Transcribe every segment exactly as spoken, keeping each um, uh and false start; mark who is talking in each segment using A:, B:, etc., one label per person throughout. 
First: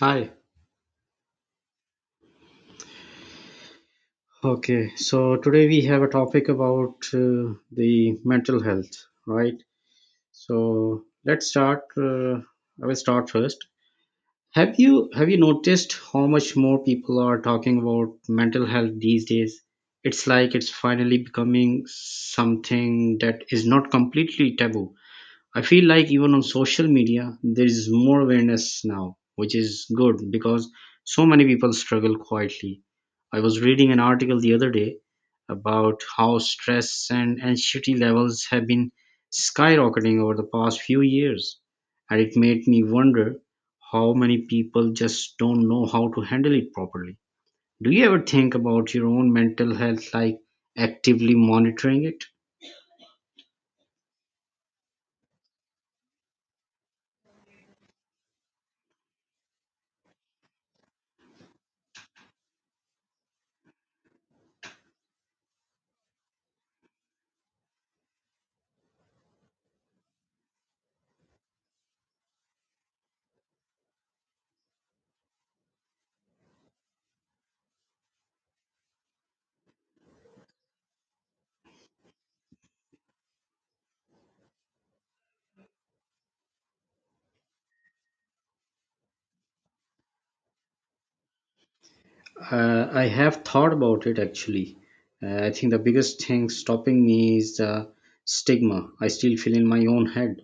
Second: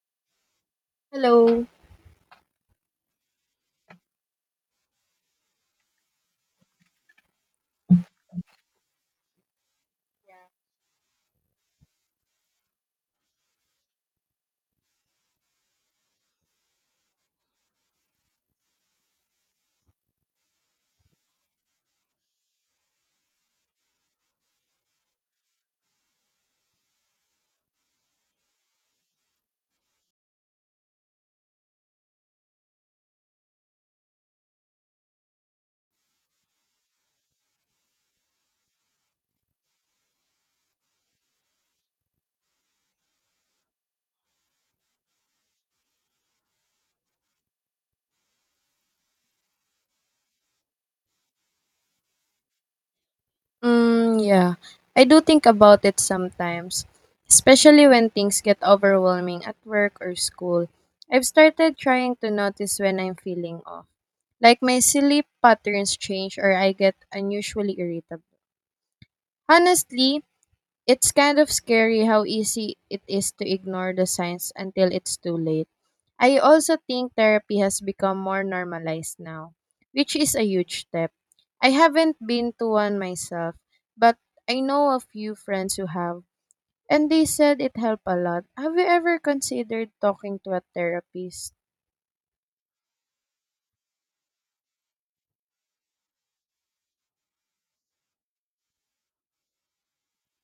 A: Hi.
B: Hello.
A: Okay. So today we have a topic about uh, the mental health, right? So let's start. Uh, I will start first. Have you have you noticed how much more people are talking about mental health these days? It's like it's finally becoming something that is not completely taboo. I feel like even on social media, there is more awareness now, which is good because so many people struggle quietly. I was reading an article the other day about how stress and anxiety levels have been skyrocketing over the past few years, and it made me wonder how many people just don't know how to handle it properly. Do you ever think about your own mental health like actively monitoring it?
B: Mm, yeah. I do think about it sometimes, especially when things get overwhelming at work or school. I've started trying to notice when I'm feeling off, like my sleep patterns change or I get unusually irritable. Honestly, it's kind of scary how easy it is to ignore the signs until it's too late. I also think therapy has become more normalized now, which is a huge step. I haven't been to one myself, but I know a few friends who have, and they said it helped a lot. Have you ever considered talking to a therapist?
A: Uh, I have thought about it actually. Uh, I think the biggest thing stopping me is the stigma I still feel in my own head.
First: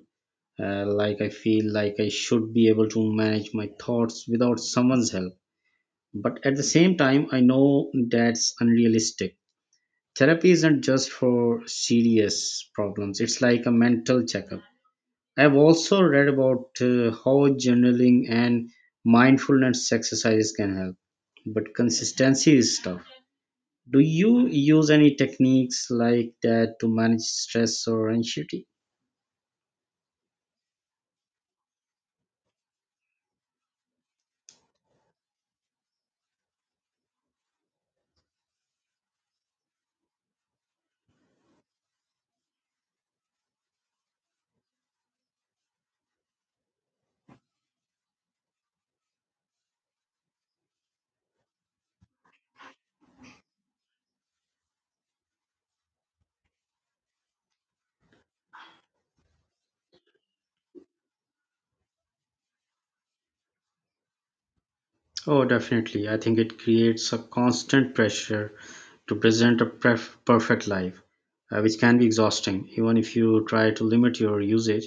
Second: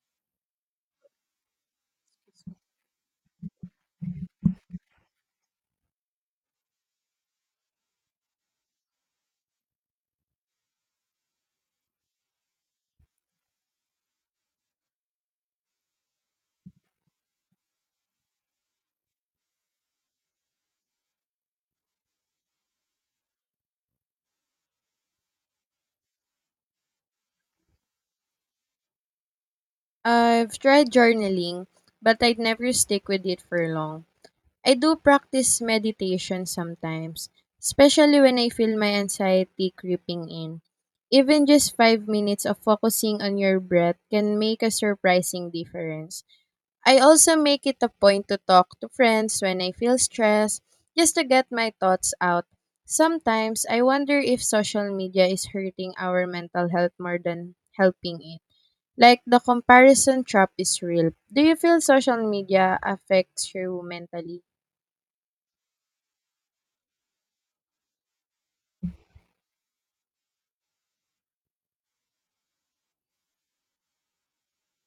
A: Uh, like I feel like I should be able to manage my thoughts without someone's help. But at the same time, I know that's unrealistic. Therapy isn't just for serious problems, it's like a mental checkup. I've also read about uh, how journaling and mindfulness exercises can help, but consistency is tough. Do you use any techniques like that to manage stress or anxiety?
B: I've tried journaling, but I'd never stick with it for long. I do practice meditation sometimes, especially when I feel my anxiety creeping in. Even just five minutes of focusing on your breath can make a surprising difference. I also make it a point to talk to friends when I feel stressed, just to get my thoughts out. Sometimes I wonder if social media is hurting our mental health more than helping it. Like, the comparison trap is real. Do you feel social media affects you mentally?
A: Oh, definitely. I think it creates a constant pressure to present a pref- perfect life, uh, which can be exhausting, even if you try to limit your usage.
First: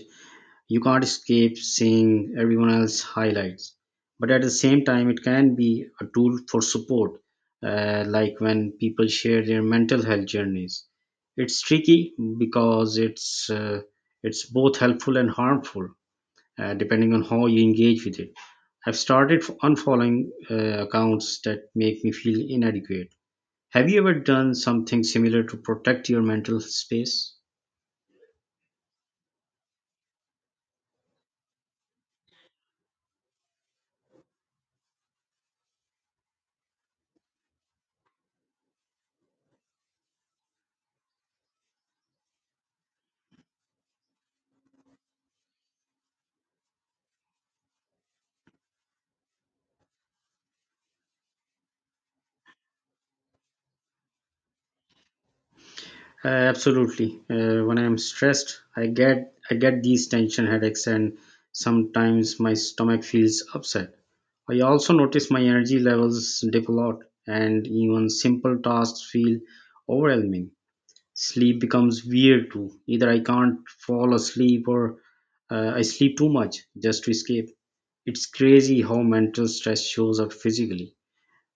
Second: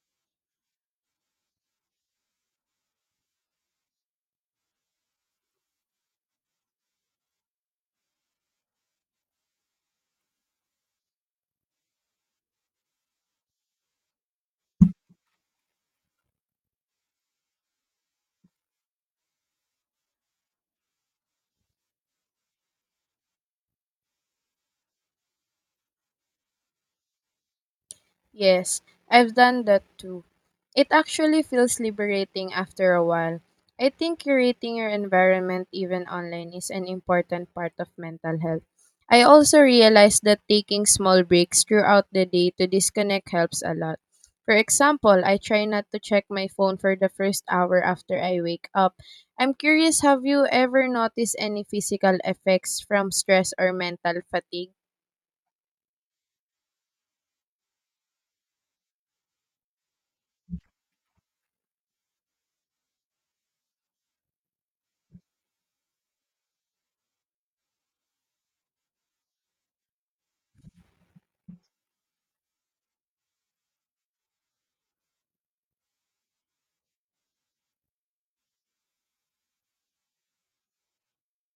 A: You can't escape seeing everyone else's highlights. But at the same time, it can be a tool for support, uh, like when people share their mental health journeys. It's tricky because it's uh, it's both helpful and harmful, uh, depending on how you engage with it. I've started unfollowing uh, accounts that make me feel inadequate. Have you ever done something similar to protect your mental space?
B: Yes, I've done that too. It actually feels liberating after a while. I think curating your environment, even online, is an important part of mental health. I also realized that taking small breaks throughout the day to disconnect helps a lot. For example, I try not to check my phone for the first hour after I wake up. I'm curious, have you ever noticed any physical effects from stress or mental fatigue?
A: Uh, absolutely. Uh, when I'm stressed, I get I get these tension headaches, and sometimes my stomach feels upset. I also notice my energy levels dip a lot, and even simple tasks feel overwhelming. Sleep becomes weird too. Either I can't fall asleep, or uh, I sleep too much just to escape. It's crazy how mental stress shows up physically.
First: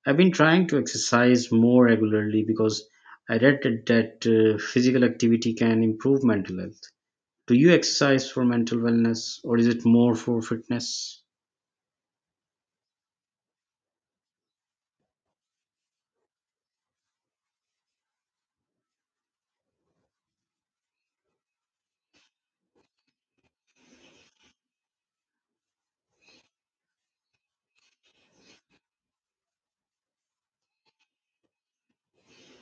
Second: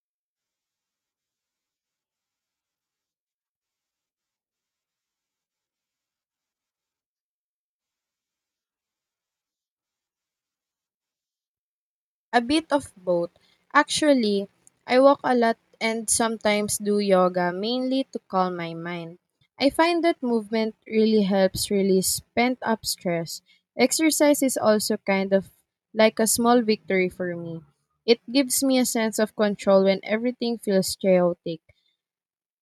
A: I've been trying to exercise more regularly because I read that that, uh, physical activity can improve mental health. Do you exercise for mental wellness or is it more for fitness?
B: A bit of both. Actually, I walk a lot and sometimes do yoga mainly to calm my mind. I find that movement really helps release pent up stress. Exercise is also kind of like a small victory for me. It gives me a sense of control when everything feels chaotic.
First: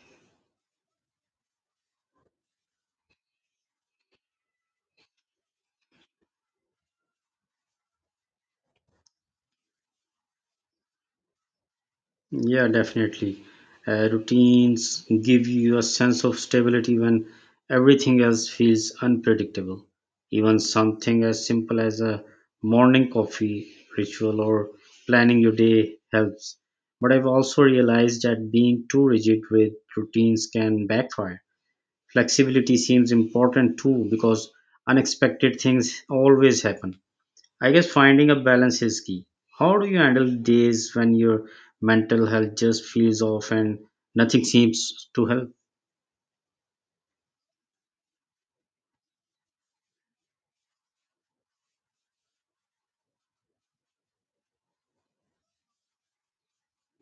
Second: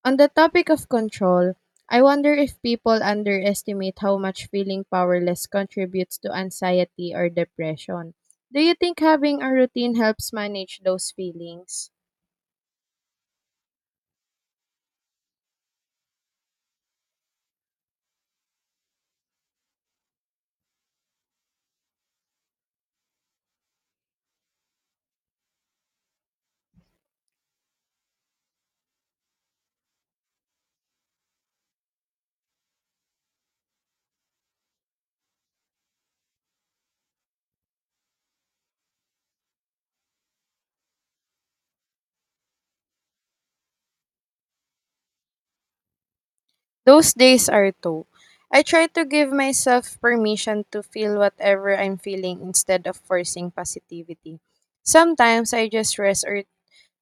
B: On the topic of control, I wonder if people underestimate how much feeling powerless contributes to anxiety or depression. Do you think having a routine helps manage those feelings?
A: Yeah, definitely. Uh, routines give you a sense of stability when everything else feels unpredictable. Even something as simple as a morning coffee ritual or planning your day helps. But I've also realized that being too rigid with routines can backfire. Flexibility seems important too because unexpected things always happen. I guess finding a balance is key. How do you handle days when your mental health just feels off and nothing seems to help?
B: Those days are too. I try to give myself permission to feel whatever I'm feeling instead of forcing positivity. Sometimes I just rest or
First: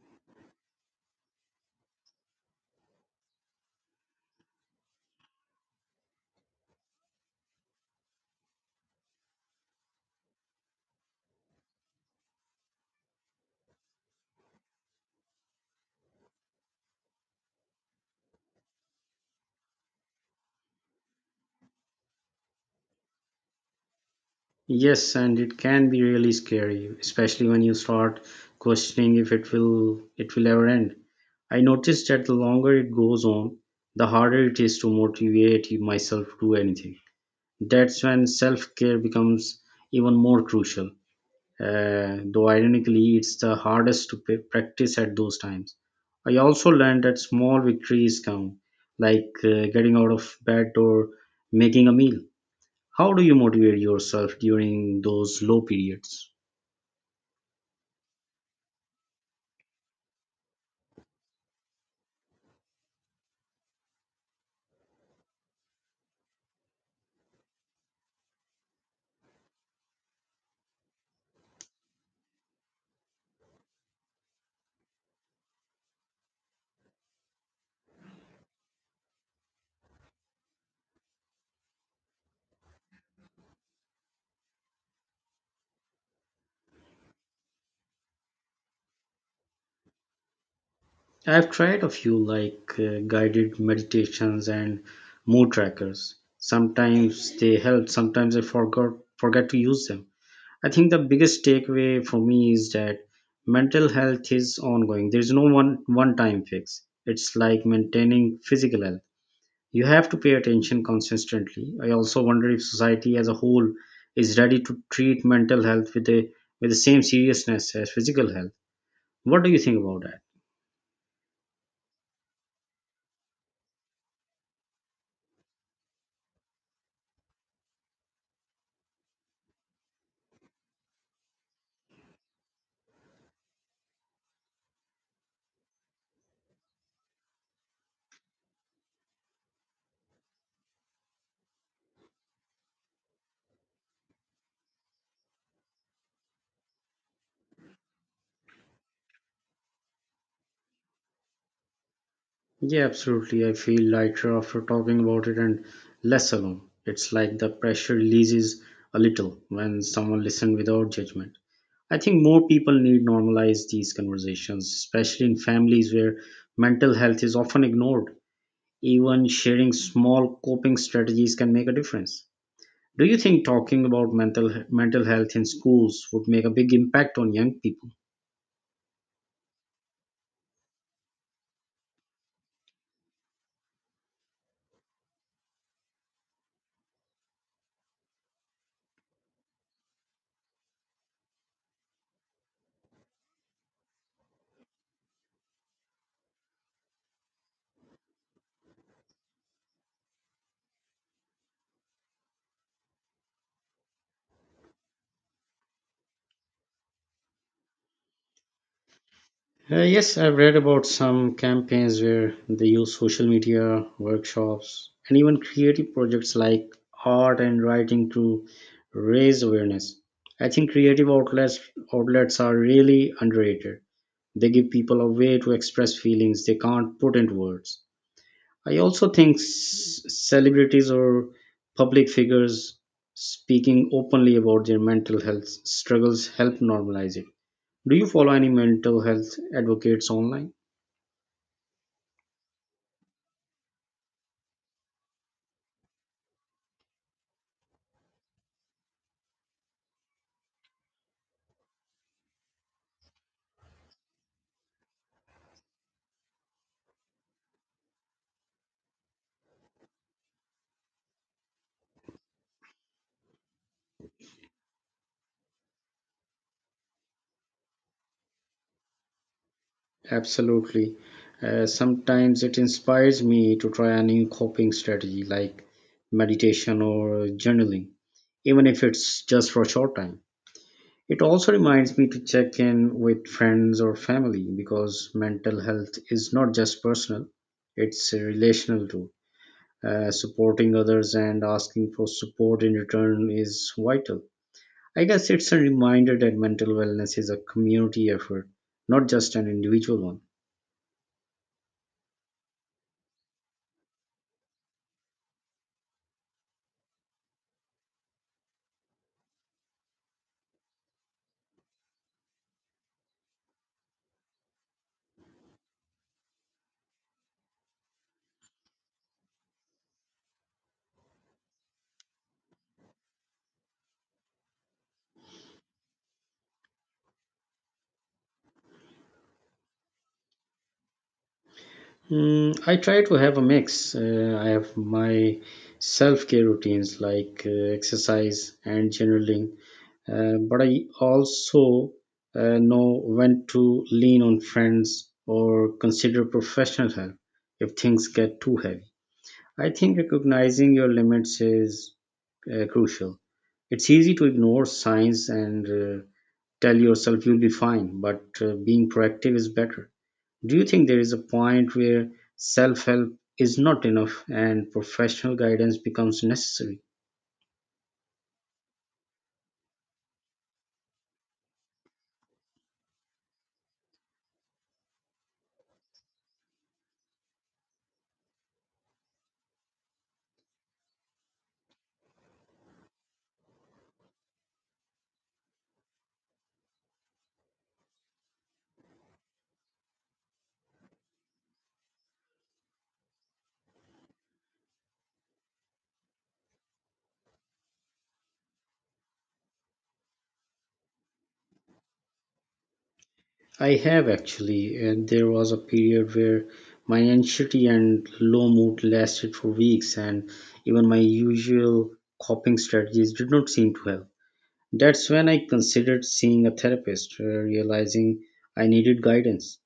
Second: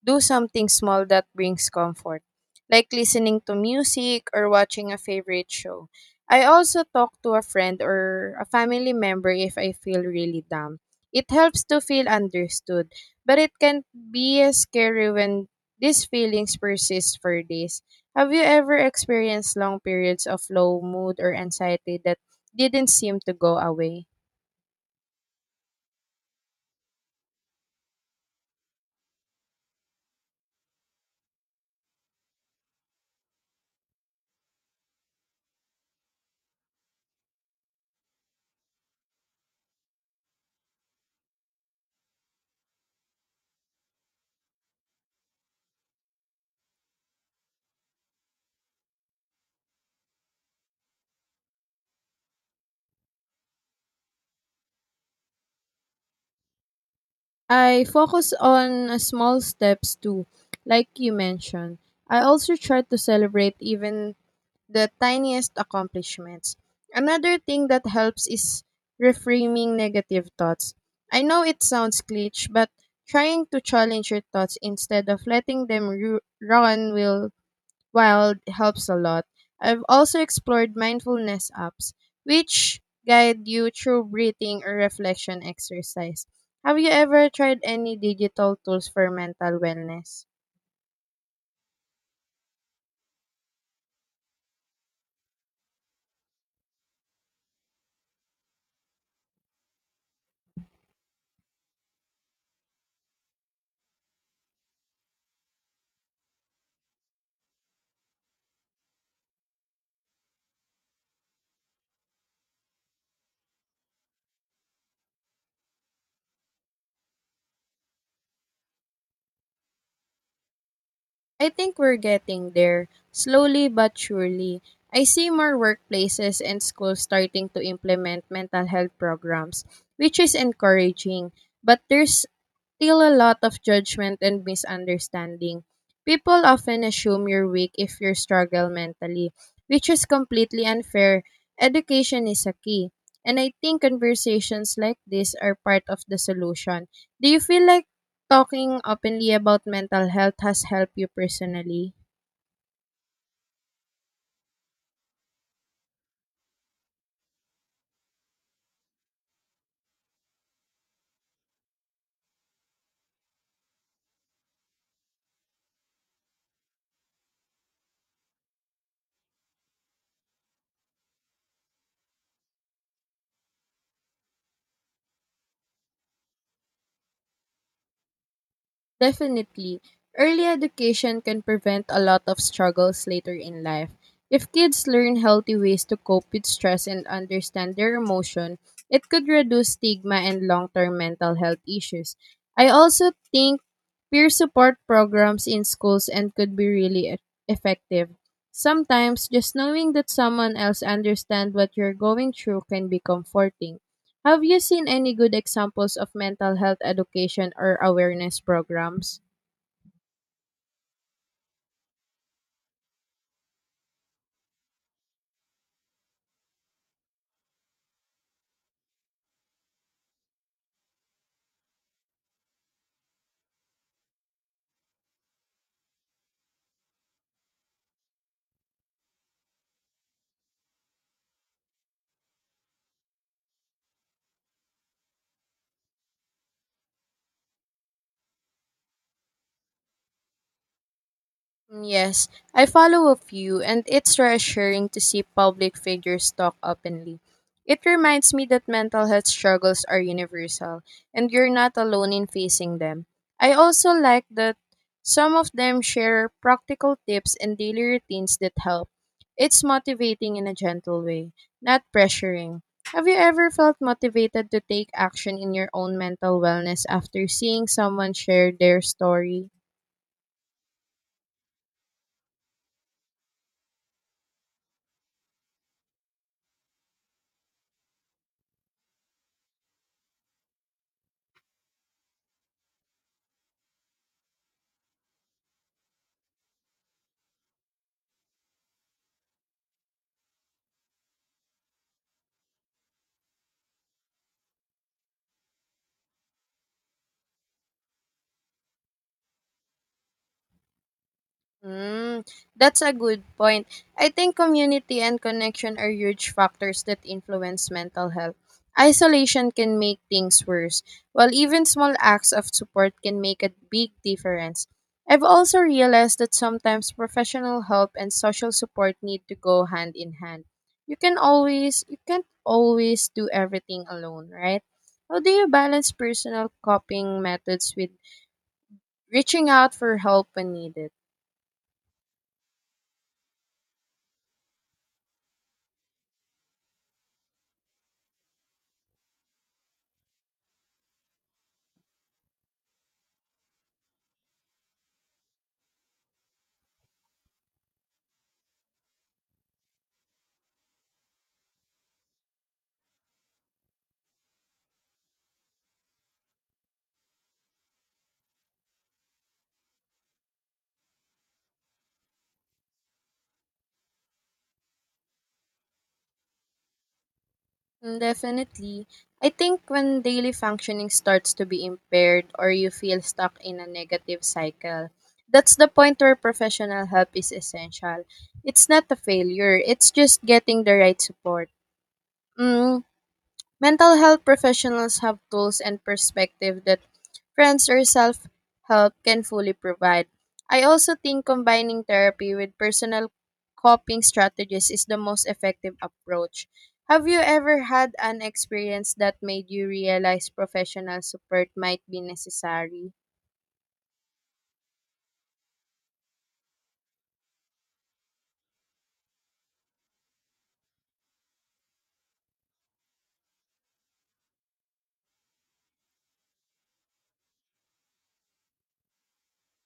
B: do something small that brings comfort, like listening to music or watching a favorite show. I also talk to a friend or a family member if I feel really down. It helps to feel understood, but it can be scary when these feelings persist for days. Have you ever experienced long periods of low mood or anxiety that didn't seem to go away?
A: Yes, and it can be really scary, especially when you start questioning if it will it will ever end. I noticed that the longer it goes on, the harder it is to motivate myself to do anything. That's when self-care becomes even more crucial. uh, though ironically it's the hardest to pa- practice at those times. I also learned that small victories count, like uh, getting out of bed or making a meal. How do you motivate yourself during those low periods?
B: I focus on uh, small steps too, like you mentioned. I also try to celebrate even the tiniest accomplishments. Another thing that helps is reframing negative thoughts. I know it sounds cliche, but trying to challenge your thoughts instead of letting them ru- run will wild helps a lot. I've also explored mindfulness apps, which guide you through breathing or reflection exercise. Have you ever tried any digital tools for mental wellness?
A: I've tried a few like uh, guided meditations and mood trackers. Sometimes they help, sometimes I forgot forget to use them. I think the biggest takeaway for me is that mental health is ongoing. There's no one one time fix. It's like maintaining physical health. You have to pay attention consistently. I also wonder if society as a whole is ready to treat mental health with a with the same seriousness as physical health. What do you think about that?
B: I think we're getting there, slowly but surely. I see more workplaces and schools starting to implement mental health programs, which is encouraging, but there's still a lot of judgment and misunderstanding. People often assume you're weak if you struggle mentally, which is completely unfair. Education is a key. And I think conversations like this are part of the solution. Do you feel like talking openly about mental health has helped you personally?
A: Yeah, absolutely. I feel lighter after talking about it and less alone. It's like the pressure releases a little when someone listens without judgment. I think more people need normalize these conversations, especially in families where mental health is often ignored. Even sharing small coping strategies can make a difference. Do you think talking about mental mental health in schools would make a big impact on young people?
B: Definitely. Early education can prevent a lot of struggles later in life. If kids learn healthy ways to cope with stress and understand their emotion, it could reduce stigma and long term mental health issues. I also think peer support programs in schools and could be really e- effective. Sometimes just knowing that someone else understands what you're going through can be comforting. Have you seen any good examples of mental health education or awareness programs?
A: Uh, yes, I've read about some campaigns where they use social media, workshops, and even creative projects like art and writing to raise awareness. I think creative outlets outlets are really underrated. They give people a way to express feelings they can't put into words. I also think s- celebrities or public figures speaking openly about their mental health struggles help normalize it. Do you follow any mental health advocates online?
B: Mm, yes, I follow a few, and it's reassuring to see public figures talk openly. It reminds me that mental health struggles are universal, and you're not alone in facing them. I also like that some of them share practical tips and daily routines that help. It's motivating in a gentle way, not pressuring. Have you ever felt motivated to take action in your own mental wellness after seeing someone share their story?
A: Absolutely. Uh, sometimes it inspires me to try a new coping strategy like meditation or journaling, even if it's just for a short time. It also reminds me to check in with friends or family because mental health is not just personal, it's relational too. Uh, supporting others and asking for support in return is vital. I guess it's a reminder that mental wellness is a community effort, not just an individual one.
B: Mm, that's a good point. I think community and connection are huge factors that influence mental health. Isolation can make things worse, while even small acts of support can make a big difference. I've also realized that sometimes professional help and social support need to go hand in hand. You can always you can't always do everything alone, right? How do you balance personal coping methods with reaching out for help when needed?
A: Mm, I try to have a mix. Uh, I have my self care routines like uh, exercise and journaling uh, but I also uh, know when to lean on friends or consider professional help if things get too heavy. I think recognizing your limits is uh, crucial. It's easy to ignore signs and uh, tell yourself you'll be fine, but uh, being proactive is better. Do you think there is a point where self help is not enough and professional guidance becomes necessary?
B: Mm, definitely. I think when daily functioning starts to be impaired or you feel stuck in a negative cycle, that's the point where professional help is essential. It's not a failure, it's just getting the right support. Mm, mental health professionals have tools and perspective that friends or self help can fully provide. I also think combining therapy with personal coping strategies is the most effective approach. Have you ever had an experience that made you realize professional support might be necessary?
A: I have actually, and there was a period where my anxiety and low mood lasted for weeks, and even my usual coping strategies did not seem to help. That's when I considered seeing a therapist, uh, realizing I needed guidance.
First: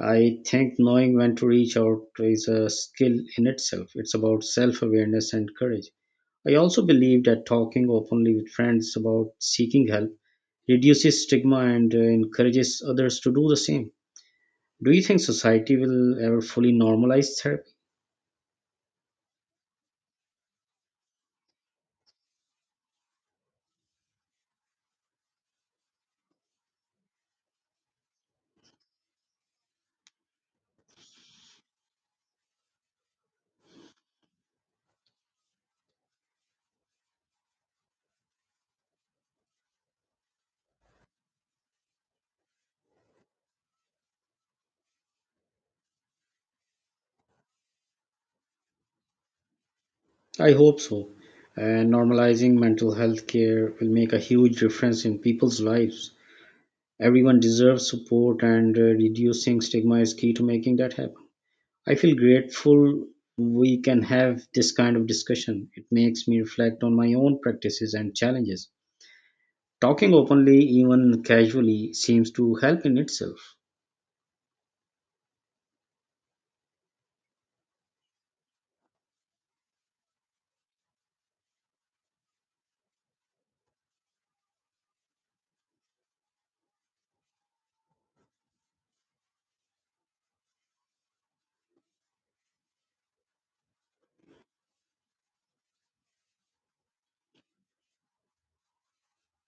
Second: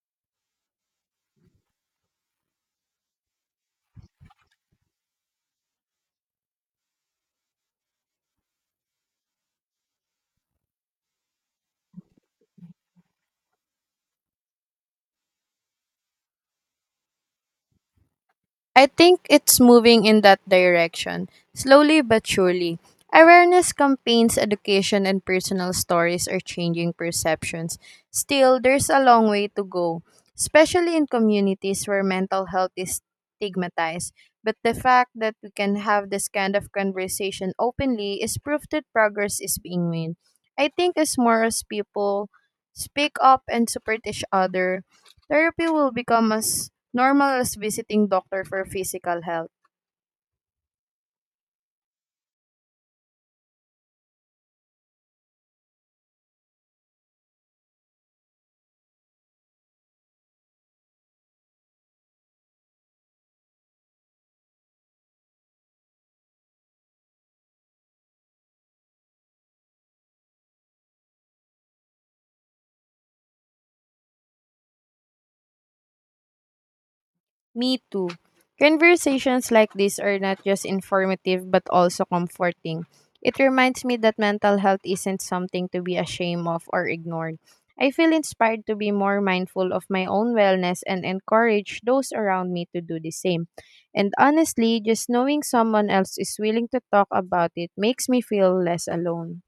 A: I think knowing when to reach out is a skill in itself, it's about self awareness and courage. I also believe that talking openly with friends about seeking help reduces stigma and uh, encourages others to do the same. Do you think society will ever fully normalize therapy?
B: I think it's moving in that direction, slowly but surely. Awareness campaigns, education, and personal stories are changing perceptions. Still, there's a long way to go, especially in communities where mental health is stigmatized. But the fact that we can have this kind of conversation openly is proof that progress is being made. I think as more as people speak up and support each other, therapy will become as normal as visiting doctor for physical health.
A: I hope so. And normalizing mental health care will make a huge difference in people's lives. Everyone deserves support, and uh, reducing stigma is key to making that happen. I feel grateful we can have this kind of discussion. It makes me reflect on my own practices and challenges. Talking openly, even casually, seems to help in itself.
B: Me too. Conversations like this are not just informative but also comforting. It reminds me that mental health isn't something to be ashamed of or ignored. I feel inspired to be more mindful of my own wellness and encourage those around me to do the same. And honestly, just knowing someone else is willing to talk about it makes me feel less alone.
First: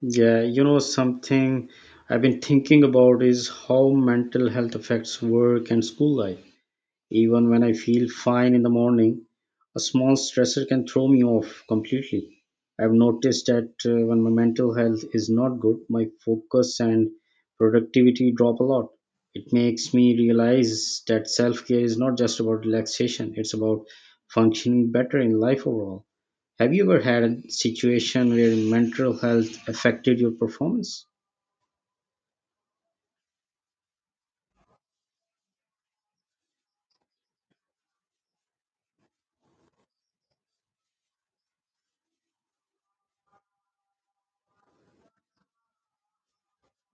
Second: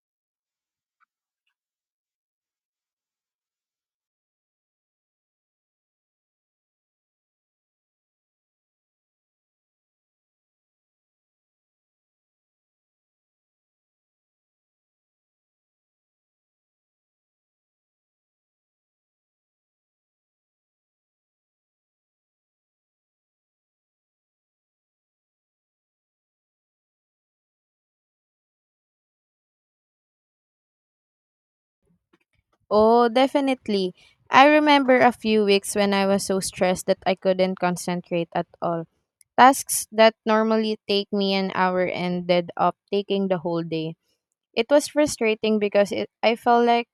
A: Yeah, you know, something I've been thinking about is how mental health affects work and school life. Even when I feel fine in the morning, a small stressor can throw me off completely. I've noticed that uh, when my mental health is not good, my focus and productivity drop a lot. It makes me realize that self care is not just about relaxation, it's about functioning better in life overall. Have you ever had a situation where mental health affected your performance?
B: Oh, definitely. I remember a few weeks when I was so stressed that I couldn't concentrate at all. Tasks that normally take me an hour ended up taking the whole day. It was frustrating because it, I felt like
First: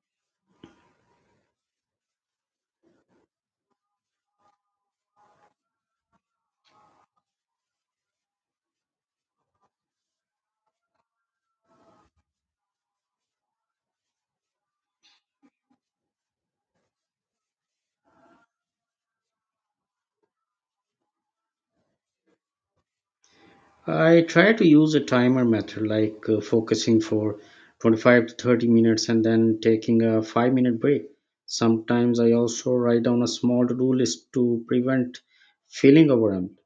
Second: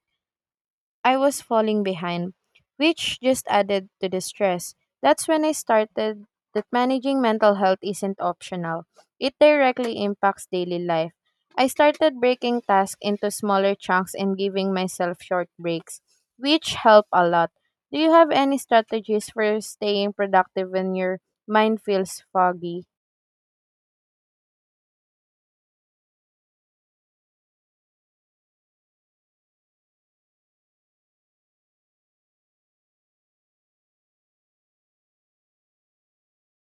B: I was falling behind, which just added to the stress. That's when I started that managing mental health isn't optional. It directly impacts daily life. I started breaking tasks into smaller chunks and giving myself short breaks, which help a lot. Do you have any strategies for staying productive when your mind feels foggy?
A: I try to use a timer method like uh, focusing for twenty-five to thirty minutes and then taking a five minute break. Sometimes I also write down a small to do list to prevent feeling overwhelmed.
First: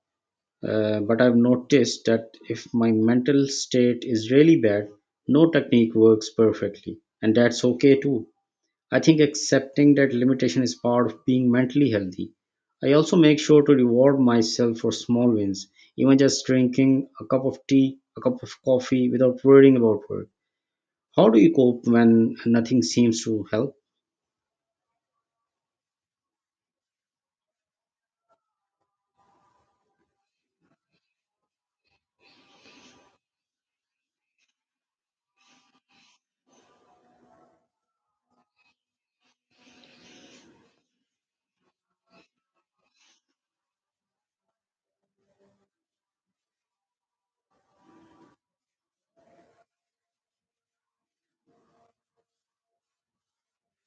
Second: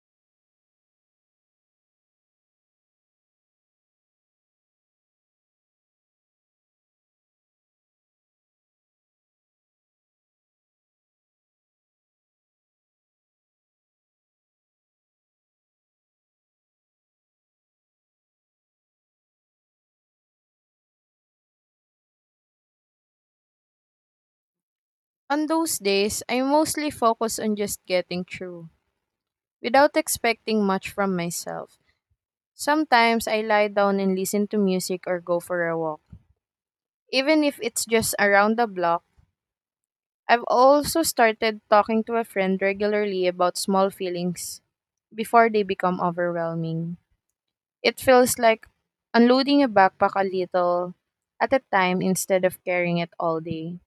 A: Uh, but I've noticed that if my mental state is really bad, no technique works perfectly, and that's okay too. I think accepting that limitation is part of being mentally healthy. I also make sure to reward myself for small wins, even just drinking a cup of tea, a cup of coffee without worrying about work. How do you cope when nothing seems to help?
B: On those days, I mostly focus on just getting through without expecting much from myself. Sometimes I lie down and listen to music or go for a walk. Even if it's just around the block, I've also started talking to a friend regularly about small feelings before they become overwhelming. It feels like unloading a backpack a little at a time instead of carrying it all day.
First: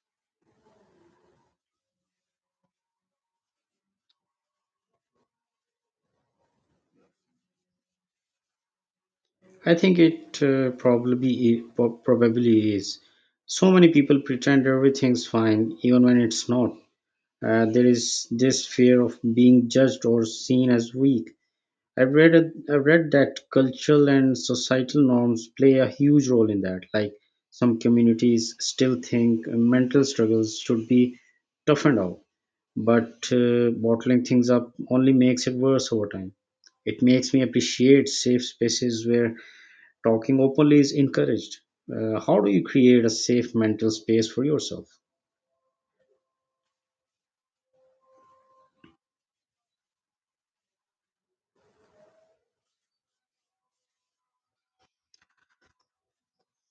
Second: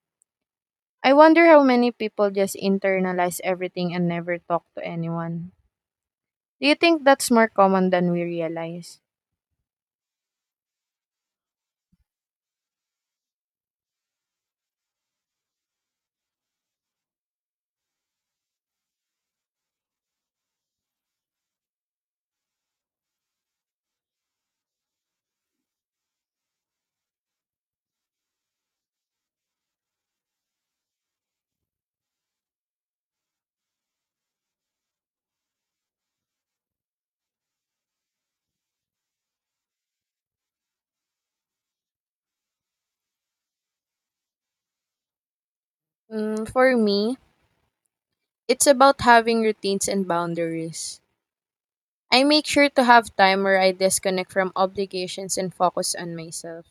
B: I wonder how many people just internalize everything and never talk to anyone. Do you think that's more common than we realize?
A: I think it uh, probably i- pro- probably is. So many people pretend everything's fine even when it's not. Uh, there is this fear of being judged or seen as weak. I've read I've read that cultural and societal norms play a huge role in that. Like some communities still think mental struggles should be toughened out, but uh, bottling things up only makes it worse over time. It makes me appreciate safe spaces where talking openly is encouraged. Uh, how do you create a safe mental space for yourself?
B: Mm, for me, it's about having routines and boundaries. I make sure to have time where I disconnect from obligations and focus on myself.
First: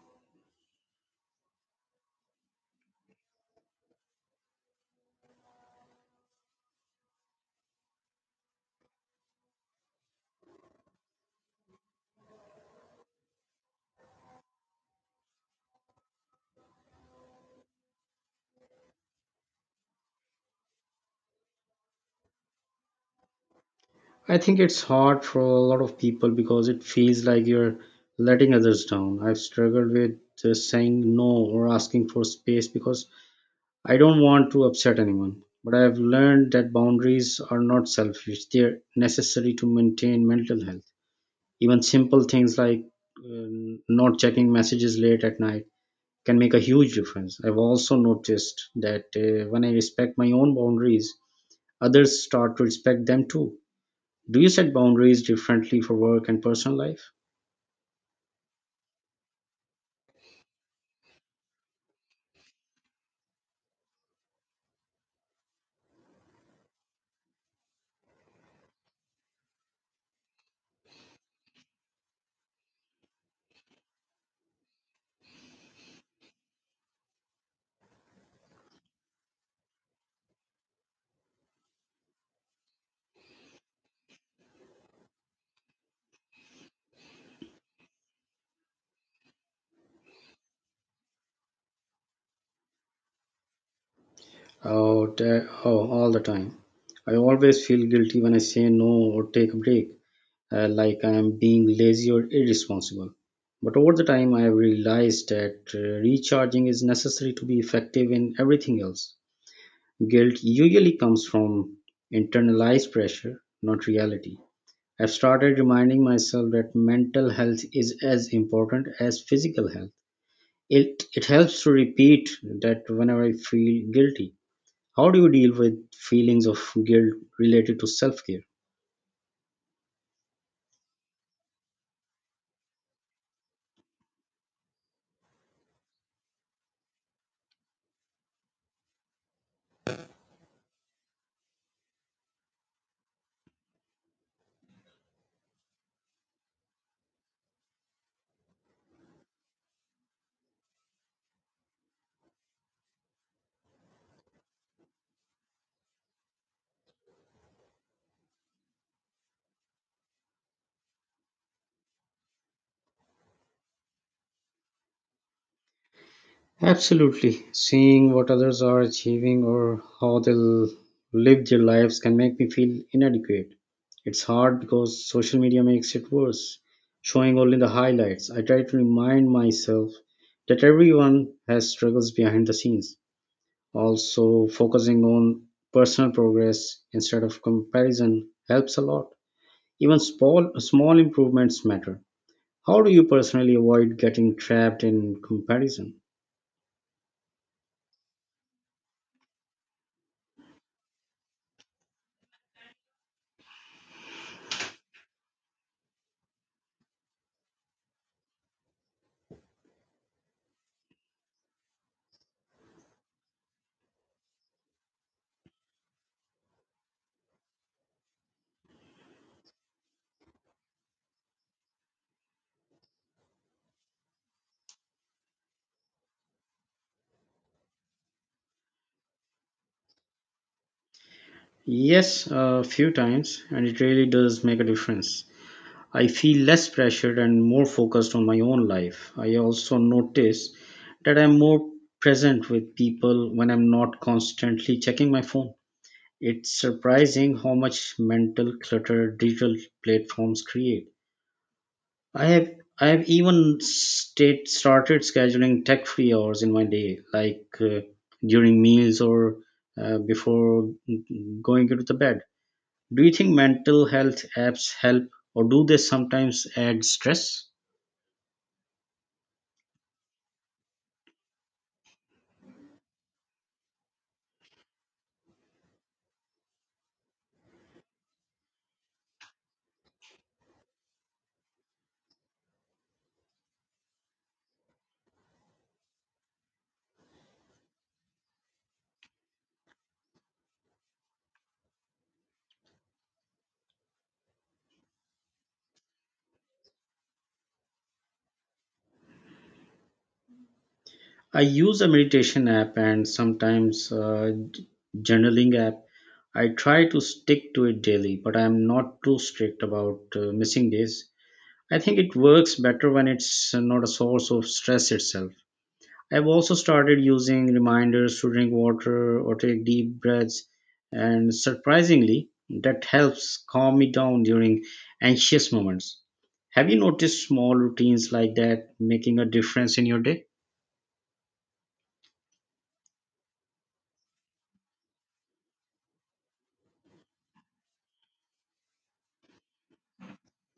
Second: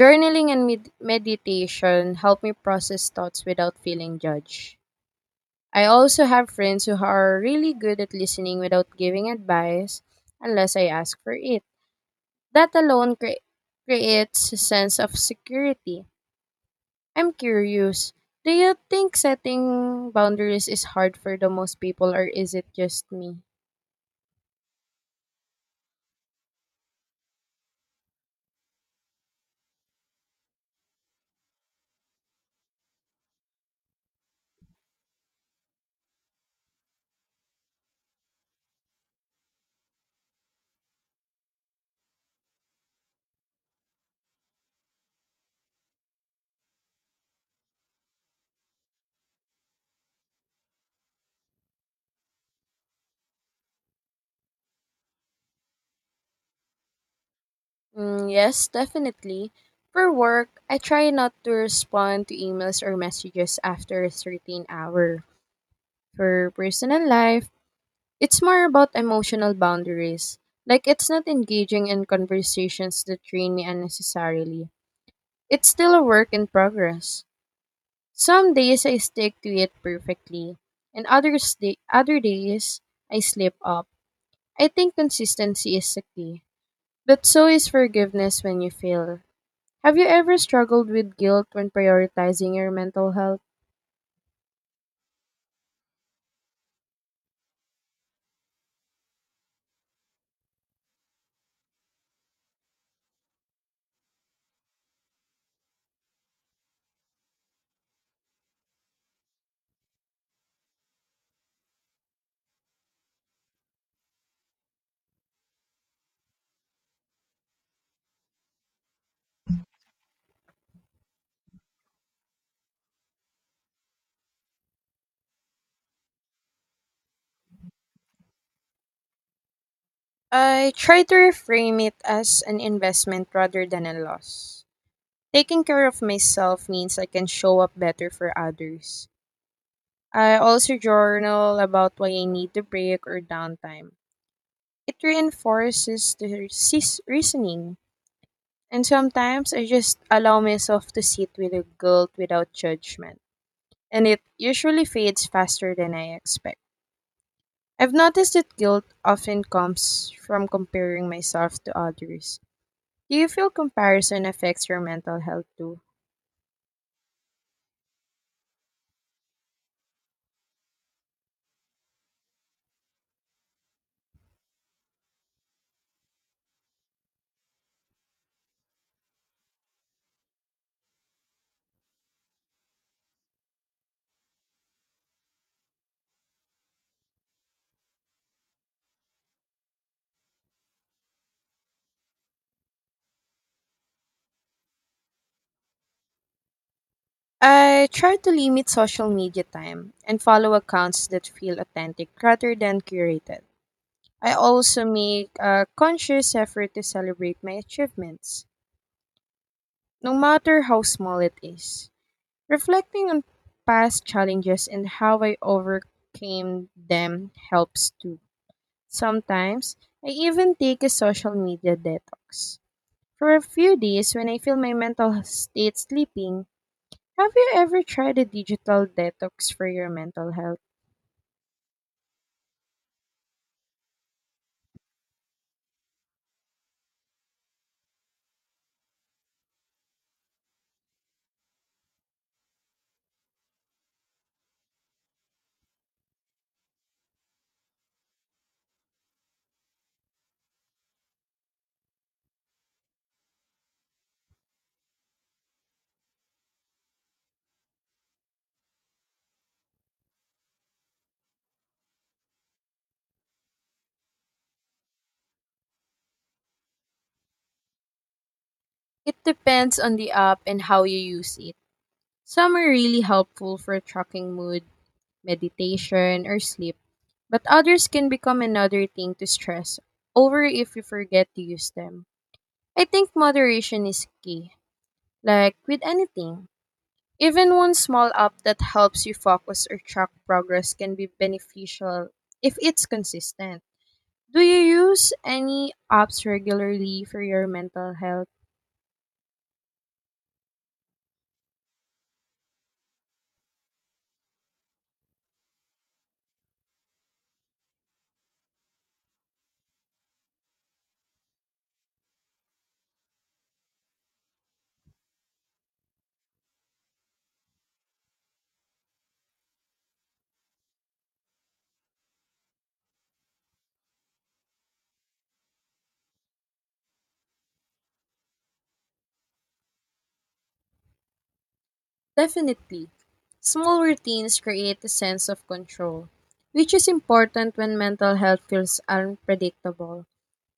B: Journaling and med- meditation help me process thoughts without feeling judged. I also have friends who are really good at listening without giving advice unless I ask for it. That alone cre- creates a sense of security. I'm curious. Do you think setting boundaries is hard for the most people or is it just me?
A: I think it's hard for a lot of people because it feels like you're letting others down. I've struggled with just saying no or asking for space because I don't want to upset anyone. But I've learned that boundaries are not selfish, they're necessary to maintain mental health. Even simple things like um, not checking messages late at night can make a huge difference. I've also noticed that uh, when I respect my own boundaries, others start to respect them too. Do you set boundaries differently for work and personal life?
B: Mm, yes, definitely. For work, I try not to respond to emails or messages after a certain hour. For personal life, it's more about emotional boundaries. Like, it's not engaging in conversations that drain me unnecessarily. It's still a work in progress. Some days I stick to it perfectly, and others day, other days I slip up. I think consistency is the key, but so is forgiveness when you fail. Have you ever struggled with guilt when prioritizing your mental health?
A: Oh, te- oh, all the time. I always feel guilty when I say no or take a break, uh, like I am being lazy or irresponsible. But over the time, I have realized that uh, recharging is necessary to be effective in everything else. Guilt usually comes from internalized pressure, not reality. I've started reminding myself that mental health is as important as physical health. It it helps to repeat that whenever I feel guilty. How do you deal with feelings of guilt related to self-care?
B: I try to reframe it as an investment rather than a loss. Taking care of myself means I can show up better for others. I also journal about why I need a break or downtime. It reinforces the sis- reasoning. And sometimes I just allow myself to sit with the guilt without judgment. And it usually fades faster than I expect. I've noticed that guilt often comes from comparing myself to others. Do you feel comparison affects your mental health too?
A: Absolutely. Seeing what others are achieving or how they will live their lives can make me feel inadequate. It's hard because social media makes it worse, showing only the highlights. I try to remind myself that everyone has struggles behind the scenes. Also, focusing on personal progress instead of comparison helps a lot. Even small, small improvements matter. How do you personally avoid getting trapped in comparison?
B: I try to limit social media time and follow accounts that feel authentic rather than curated. I also make a conscious effort to celebrate my achievements, no matter how small it is. Reflecting on past challenges and how I overcame them helps too. Sometimes, I even take a social media detox. For a few days when I feel my mental state slipping, have you ever tried a digital detox for your mental health?
A: Yes, a few times, and it really does make a difference. I feel less pressured and more focused on my own life. I also notice that I'm more present with people when I'm not constantly checking my phone. It's surprising how much mental clutter digital platforms create. I have I have even state started scheduling tech free hours in my day, like uh, during meals or uh, before going into the bed. Do you think mental health apps help, or do they sometimes add stress?
B: It depends on the app and how you use it. Some are really helpful for tracking mood, meditation, or sleep, but others can become another thing to stress over if you forget to use them. I think moderation is key, like with anything. Even one small app that helps you focus or track progress can be beneficial if it's consistent. Do you use any apps regularly for your mental health?
A: I use a meditation app and sometimes uh, j- journaling app. I try to stick to it daily, but I am not too strict about uh, missing days. I think it works better when it's not a source of stress itself. I've also started using reminders to drink water or take deep breaths, and surprisingly, that helps calm me down during anxious moments. Have you noticed small routines like that making a difference in your day?
B: Definitely. Small routines create a sense of control, which is important when mental health feels unpredictable.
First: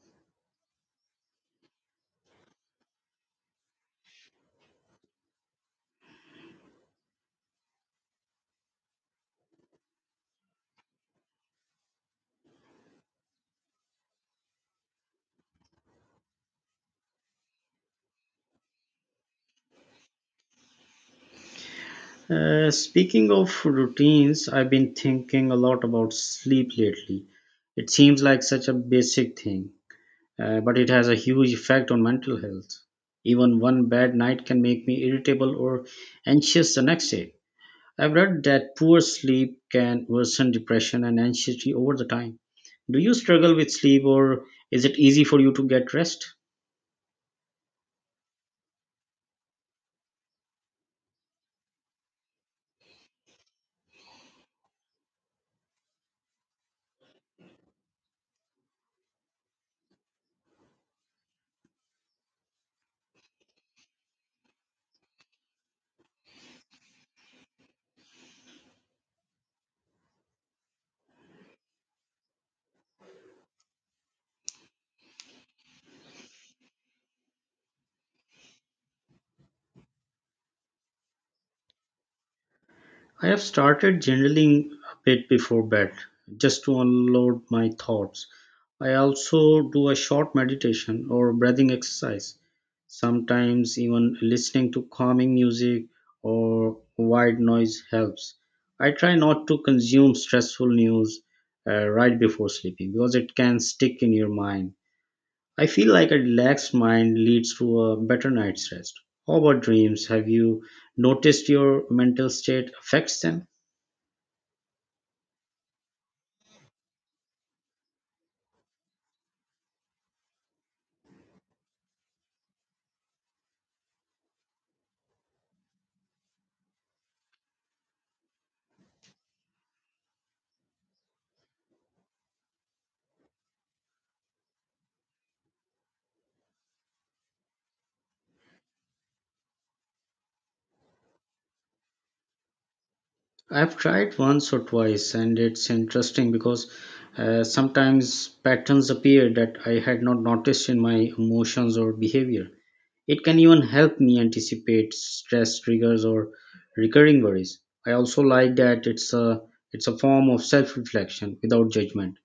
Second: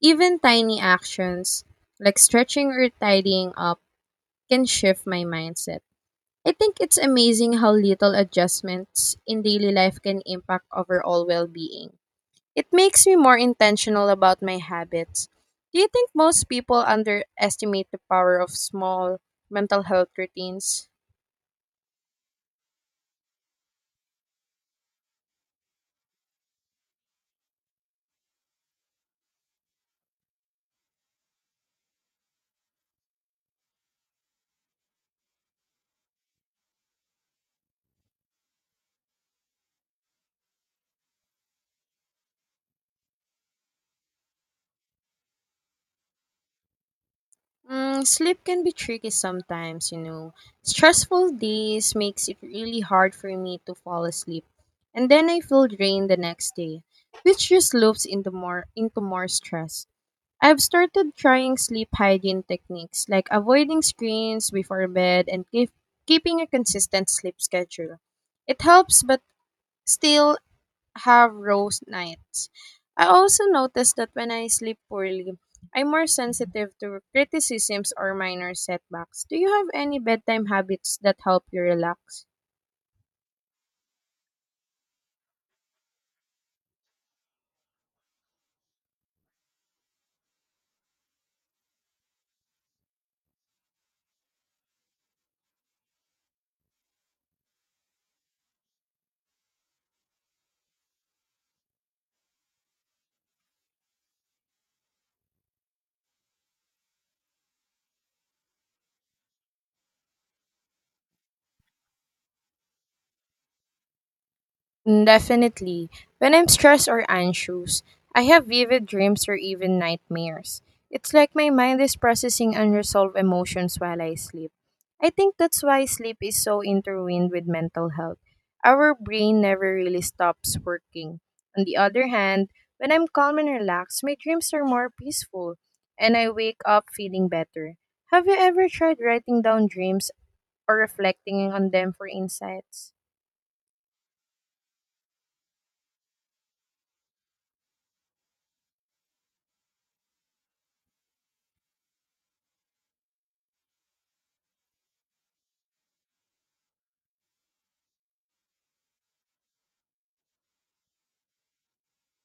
B: Even tiny actions, like stretching or tidying up, can shift my mindset. I think it's amazing how little adjustments in daily life can impact overall well being. It makes me more intentional about my habits. Do you think most people underestimate the power of small mental health routines?
A: Uh, speaking of routines, I've been thinking a lot about sleep lately. It seems like such a basic thing, uh, but it has a huge effect on mental health. Even one bad night can make me irritable or anxious the next day. I've read that poor sleep can worsen depression and anxiety over the time. Do you struggle with sleep, or is it easy for you to get rest?
B: Mm, sleep can be tricky sometimes, you know. Stressful days makes it really hard for me to fall asleep, and then I feel drained the next day, which just loops into more into more stress. I've started trying sleep hygiene techniques like avoiding screens before bed and keep, keeping a consistent sleep schedule. It helps, but still have rose nights. I also noticed that when I sleep poorly, I'm more sensitive to criticisms or minor setbacks. Do you have any bedtime habits that help you relax?
A: I have started journaling a bit before bed just to unload my thoughts. I also do a short meditation or breathing exercise, sometimes even listening to calming music or white noise helps. I try not to consume stressful news uh, right before sleeping because it can stick in your mind. I feel like a relaxed mind leads to a better night's rest. How about dreams? Have you noticed your mental state affects them?
B: Mm. Definitely. When I'm stressed or anxious, I have vivid dreams or even nightmares. It's like my mind is processing unresolved emotions while I sleep. I think that's why sleep is so intertwined with mental health. Our brain never really stops working. On the other hand, when I'm calm and relaxed, my dreams are more peaceful and I wake up feeling better. Have you ever tried writing down dreams or reflecting on them for insights?
A: I've tried once or twice, and it's interesting because uh, sometimes patterns appear that I had not noticed in my emotions or behavior. It can even help me anticipate stress triggers or recurring worries. I also like that it's a it's a form of self-reflection without judgment.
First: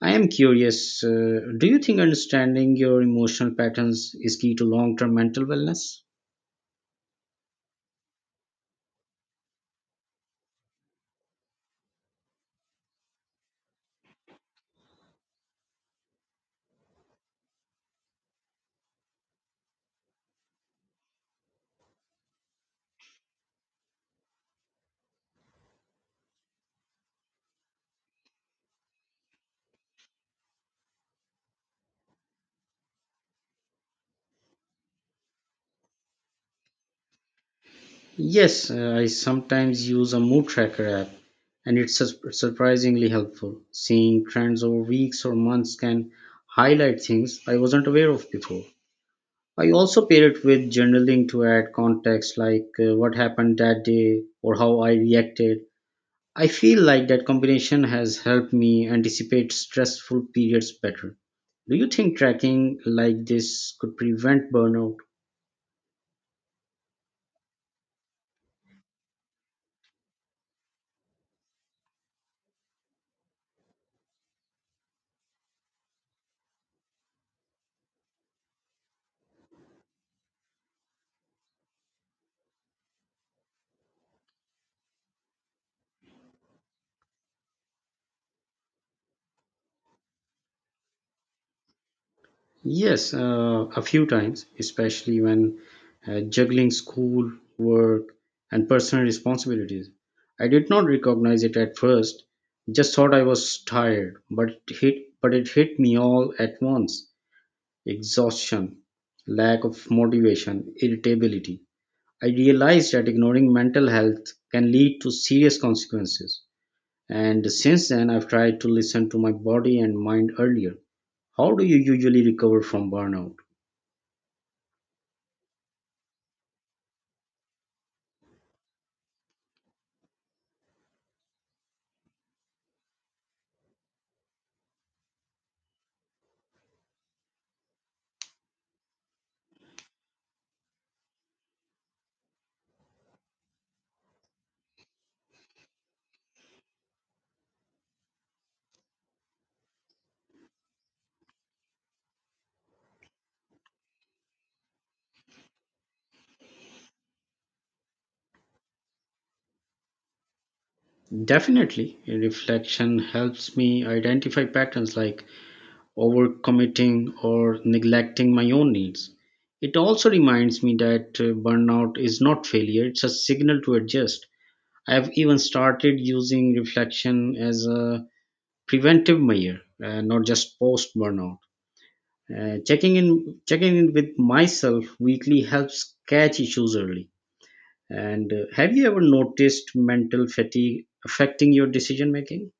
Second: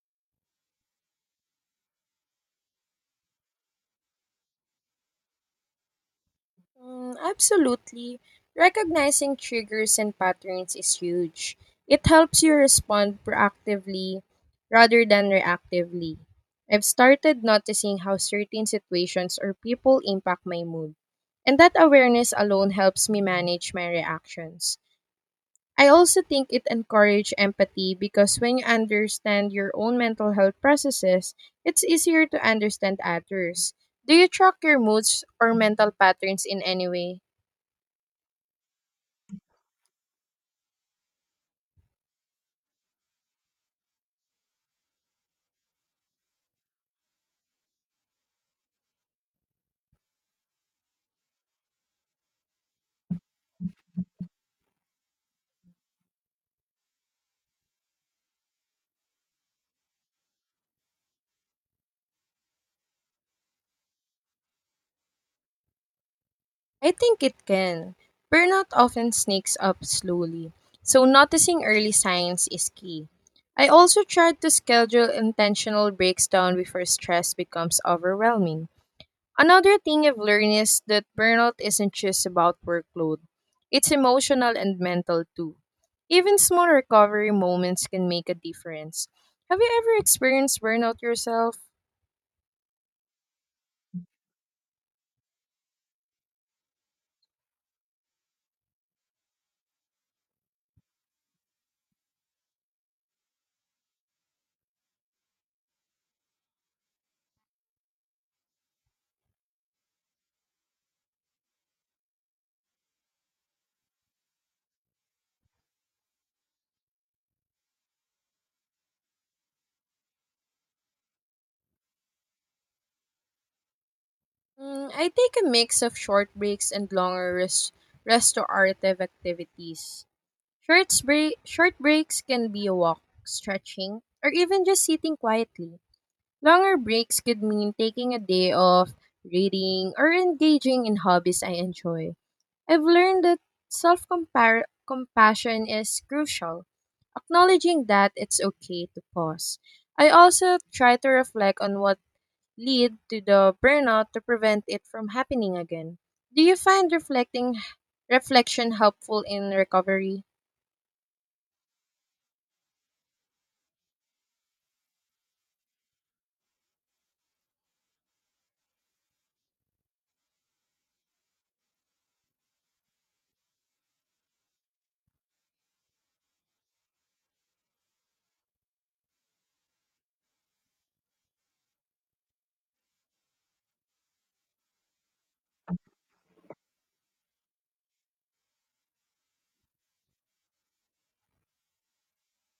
A: I am curious. Uh, do you think understanding your emotional patterns is key to long-term mental wellness?
B: Mm, absolutely. Recognizing triggers and patterns is huge. It helps you respond proactively rather than reactively. I've started noticing how certain situations or people impact my mood, and that awareness alone helps me manage my reactions. I also think it encourages empathy because when you understand your own mental health processes, it's easier to understand others. Do you track your moods or mental patterns in any way?
A: Yes, uh, I sometimes use a mood tracker app, and it's sus- surprisingly helpful. Seeing trends over weeks or months can highlight things I wasn't aware of before. I also pair it with journaling to add context, like uh, what happened that day or how I reacted. I feel like that combination has helped me anticipate stressful periods better. Do you think tracking like this could prevent burnout?
B: I think it can. Burnout often sneaks up slowly, so noticing early signs is key. I also tried to schedule intentional breaks down before stress becomes overwhelming. Another thing I've learned is that burnout isn't just about workload, it's emotional and mental too. Even small recovery moments can make a difference. Have you ever experienced burnout yourself?
A: Yes, uh, a few times, especially when uh, juggling school, work, and personal responsibilities. I did not recognize it at first, just thought I was tired, but it hit, but it hit me all at once: exhaustion, lack of motivation, irritability. I realized that ignoring mental health can lead to serious consequences. And since then, I've tried to listen to my body and mind earlier. How do you usually recover from burnout?
B: Mm, I take a mix of short breaks and longer rest restorative activities. Short, break- short breaks can be a walk, stretching, or even just sitting quietly. Longer breaks could mean taking a day off, reading, or engaging in hobbies I enjoy. I've learned that self compassion is crucial, acknowledging that it's okay to pause. I also try to reflect on what lead to the burnout to prevent it from happening again. Do you find reflecting reflection helpful in recovery?
A: Definitely, reflection helps me identify patterns like overcommitting or neglecting my own needs. It also reminds me that uh, burnout is not failure, it's a signal to adjust. I have even started using reflection as a preventive measure, uh, not just post burnout. Uh, checking in checking in with myself weekly helps catch issues early. And uh, have you ever noticed mental fatigue affecting your decision making?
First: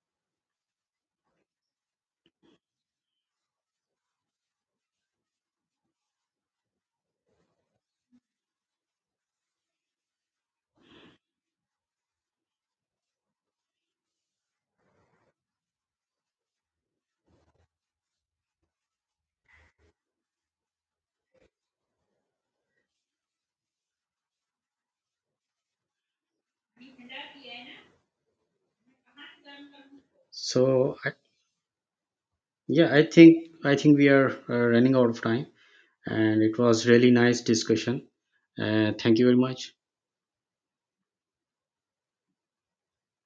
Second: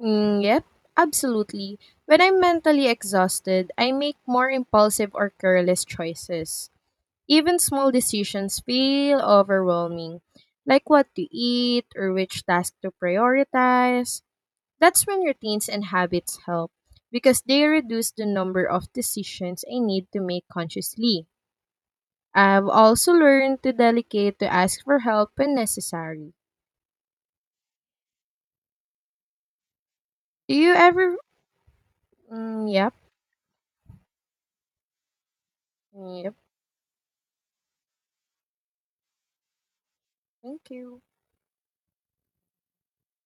B: Mm, yep, absolutely. When I'm mentally exhausted, I make more impulsive or careless choices. Even small decisions feel overwhelming, like what to eat or which task to prioritize. That's when routines and habits help because they reduce the number of decisions I need to make consciously. I've also learned to delegate to ask for help when necessary. Do you
A: So I,
B: ever? Mm, yep.
A: yeah, I think I think we are uh, running out of time,
B: Yep.
A: and it was really nice discussion. Uh, thank you very much.
B: Thank you.